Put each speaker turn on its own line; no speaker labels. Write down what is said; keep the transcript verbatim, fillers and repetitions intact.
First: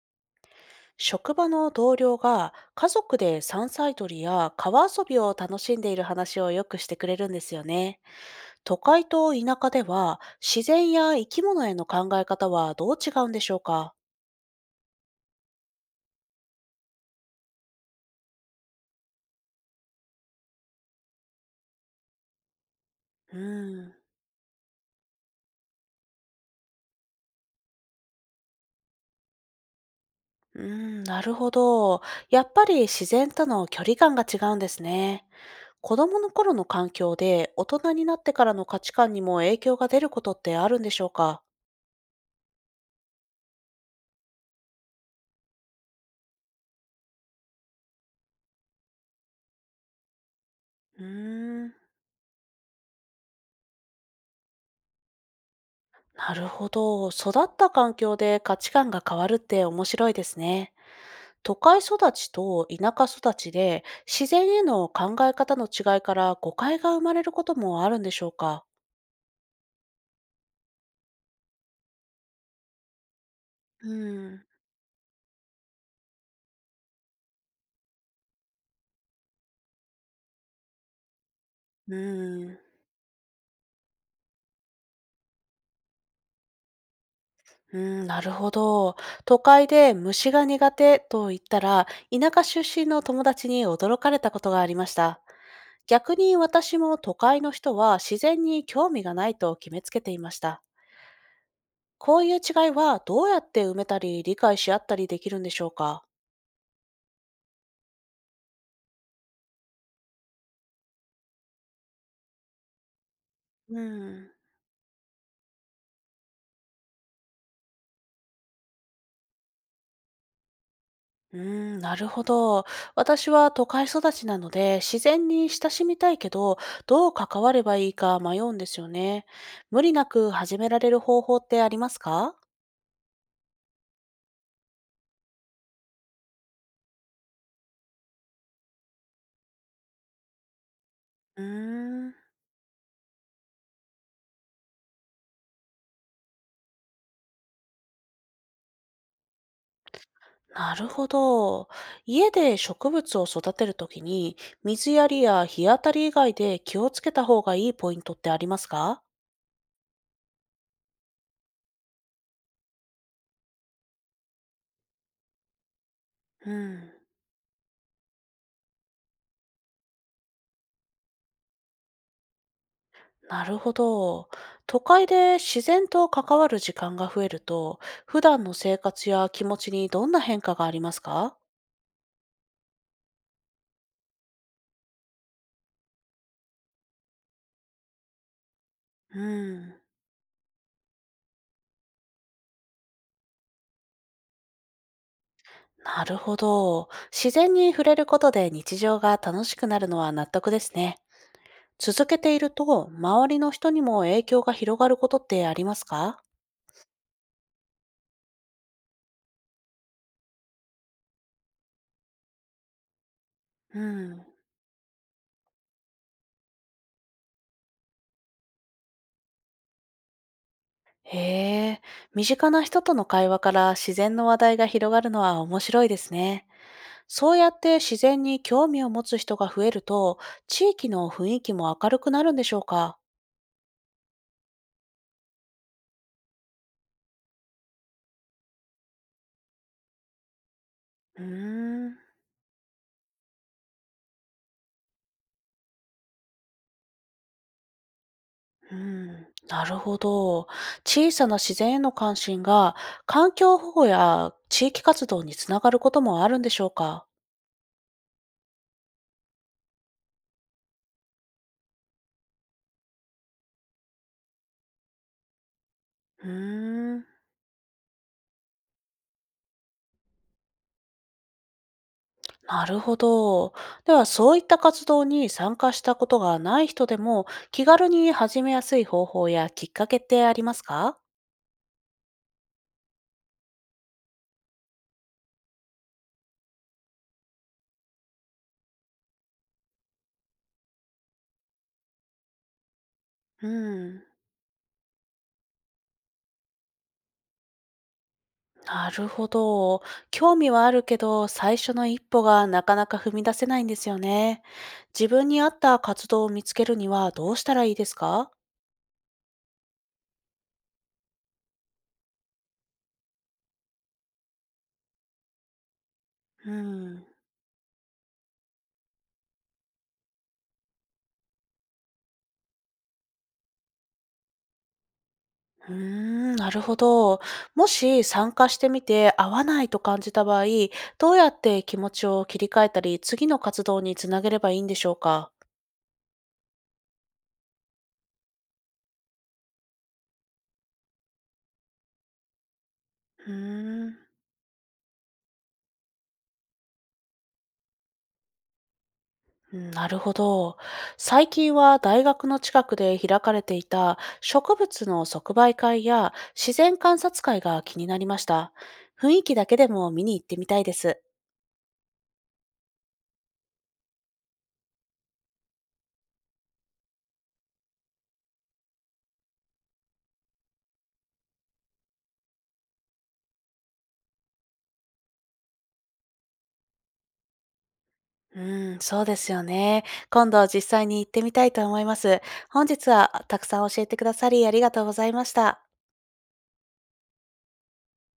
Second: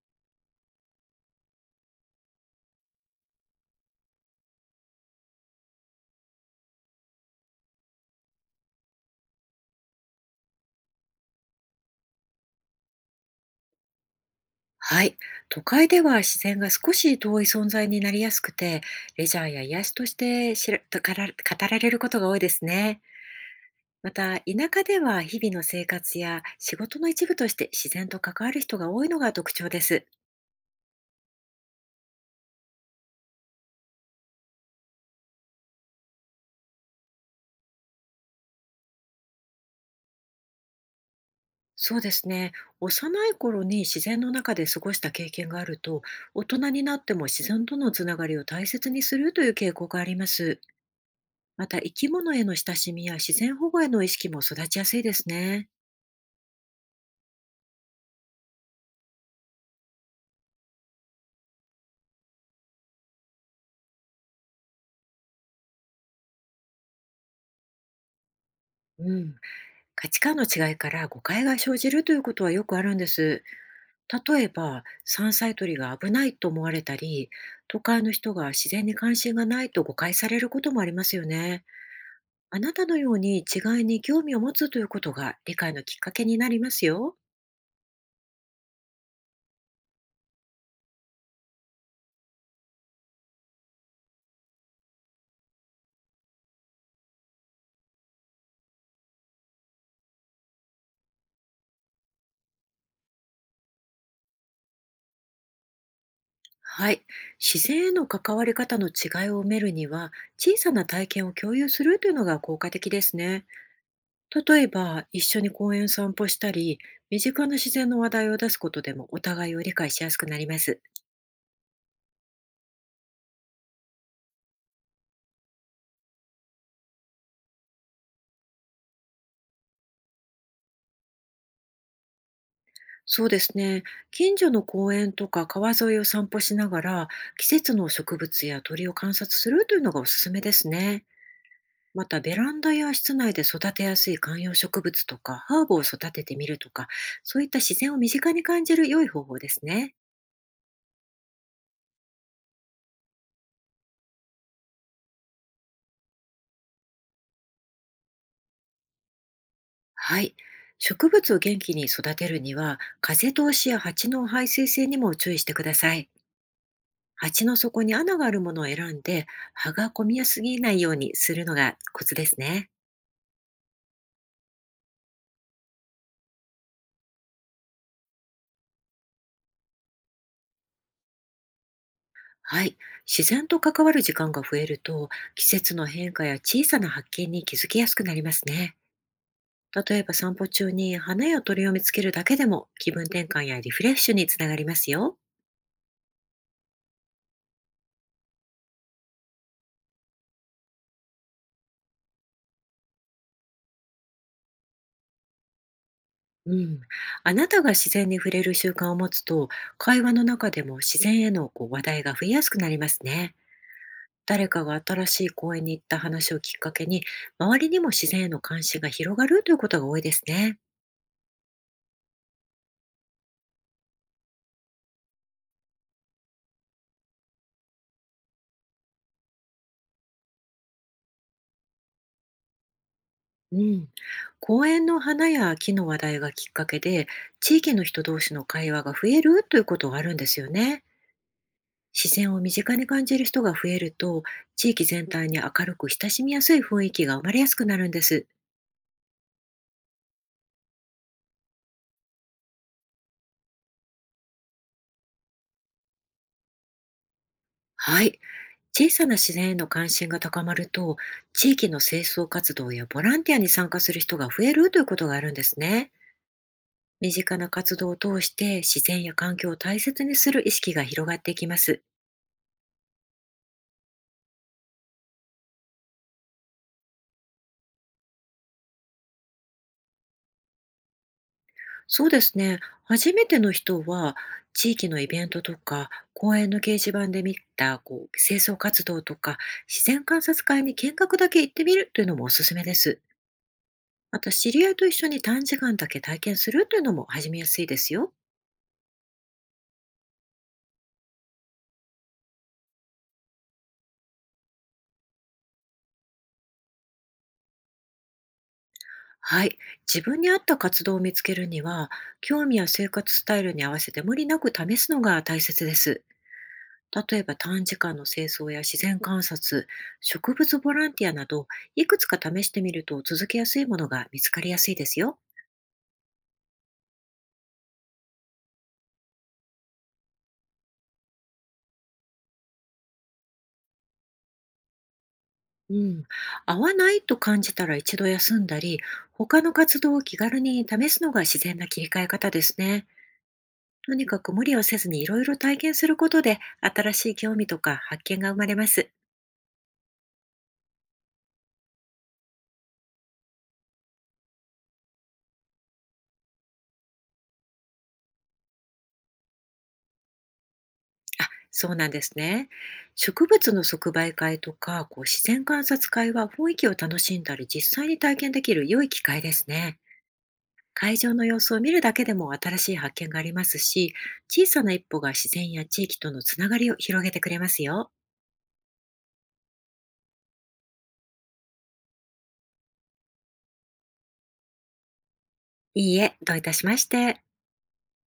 職場の同僚が家族で山菜採りや川遊びを楽しんでいる話をよくしてくれるんですよね。都会と田舎では自然や生き物への考え方はどう違うんでしょうか？
はい。都会では自然が少し遠い存在になりやすくて、レジャーや癒しとして知らとから語られることが多いですね。
うーん、
また、田舎では日々の生活や仕事の一部として自然と関わる人が多いのが特徴です。
うーん、なるほど。やっぱり自然との距離感が違うんですね。子供の頃の環境で大人になってからの価値観にも影響が出ることってあるんでしょうか？
そうですね。幼い頃に自然の中で過ごした経験があると、大人になっても自然とのつながりを大切にするという傾向があります。
うー
ま
ん。
た、生き物への親しみや自然保護への意識も育ちやすいですね。
なるほど。育った環境で価値観が変わるって面白いですね。都会育ちと田舎育ちで自然への考え方の違いから誤解が生まれることもあるんでしょうか？
うん。価値観の違いから誤解が生じるということはよくあるんです。
う
例
ん、
えば、山菜採りが危ないと思われたり、都会の人が自然に関心がないと誤解されることもありますよね。
うん、
あなたのように違いに興味を持つということが理解のきっかけになりますよ。
うん、なるほど。都会で虫が苦手と言ったら田舎出身の友達に驚かれたことがありました。逆に私も都会の人は自然に興味がないと決めつけていました。こういう違いはどうやって埋めたり理解し合ったりできるんでしょうか？
はい。自然への関わり方の違いを埋めるには、小さな体験を共有するというのが効果的ですね。
うん、
例えば、一緒に公園を散歩したり、身近な自然の話題を出すことでもお互いを理解しやすくなります。
うーん、なるほど。私は都会育ちなので自然に親しみたいけど、どう関わればいいか迷うんですよね。無理なく始められる方法ってありますか？
そうですね。近所の公園とか川沿いを散歩しながら、季節の植物や鳥を観察するというのがおすすめですね。
うー
ま
ん、
た、ベランダや室内で育てやすい観葉植物とか、ハーブを育ててみるとか、そういった自然を身近に感じる良い方法ですね。
なるほど。家で植物を育てるときに、水やりや日当たり以外で気をつけた方がいいポイントってありますか？
はい。植物を元気に育てるには、風通しや蜂の排水性にも注意してください。
うん。
鉢の底に穴があるものを選んで、葉が混みやすぎないようにするのがコツですね。
なるほど。都会で自然と関わる時間が増えると、普段の生活や気持ちにどんな変化がありますか？
はい。自然と関わる時間が増えると、季節の変化や小さな発見に気づきやすくなりますね。
うん、
例えば、散歩中に花や鳥を見つけるだけでも気分転換やリフレッシュにつながりますよ。
なるほど。自然に触れることで日常が楽しくなるのは納得ですね。続けていると、周りの人にも影響が広がることってありますか？
うん。あなたが自然に触れる習慣を持つと、会話の中でも自然へのこう話題が増えやすくなりますね。
うん。
誰かが新しい公園に行った話をきっかけに、周りにも自然への関心が広がるということが多いですね。
へえ、身近な人との会話から自然の話題が広がるのは面白いですね。そうやって自然に興味を持つ人が増えると、地域の雰囲気も明るくなるんでしょうか？
うん。公園の花や木の話題がきっかけで、地域の人同士の会話が増えるということがあるんですよね。
うーん、
自然を身近に感じる人が増えると、地域全体に明るく親しみやすい雰囲気が生まれやすくなるんです。
うん、なるほど。小さな自然への関心が、環境保護や地域活動につながることもあるんでしょうか？
はい。小さな自然への関心が高まると、地域の清掃活動やボランティアに参加する人が増えるということがあるんですね。
うーん、
身近な活動を通して自然や環境を大切にする意識が広がっていきます。
なるほど。では、そういった活動に参加したことがない人でも、気軽に始めやすい方法やきっかけってありますか？
そうですね。初めての人は、地域のイベントとか公園の掲示板で見たこう清掃活動とか自然観察会に見学だけ行ってみるというのもおすすめです。
うん。
また、知り合いと一緒に短時間だけ体験するというのも始めやすいですよ。
なるほど。興味はあるけど、最初の一歩がなかなか踏み出せないんですよね。自分に合った活動を見つけるにはどうしたらいいですか？
はい。自分に合った活動を見つけるには、興味や生活スタイルに合わせて無理なく試すのが大切です。
うん。
例えば、短時間の清掃や自然観察、植物ボランティアなど、いくつか試してみると続けやすいものが見つかりやすいですよ。
うーん、なるほど。もし参加してみて合わないと感じた場合、どうやって気持ちを切り替えたり、次の活動につなげればいいんでしょうか？
うん。合わないと感じたら一度休んだり、他の活動を気軽に試すのが自然な切り替え方ですね。
うー
と
ん。
にかく無理をせずにいろいろ体験することで、新しい興味とか発見が生まれます。
うんなるほど。最近は大学の近くで開かれていた植物の即売会や自然観察会が気になりました。雰囲気だけでも見に行ってみたいです。
あ、そうなんですね。植物の即売会とかこう自然観察会は、雰囲気を楽しんだり実際に体験できる良い機会ですね。会場の様子を見るだけでも新しい発見がありますし、小さな一歩が自然や地域とのつながりを広げてくれますよ。
うん、そうですよね。今度実際に行ってみたいと思います。本日はたくさん教えてくださりありがとうございました。
いいえ、どういたしまして。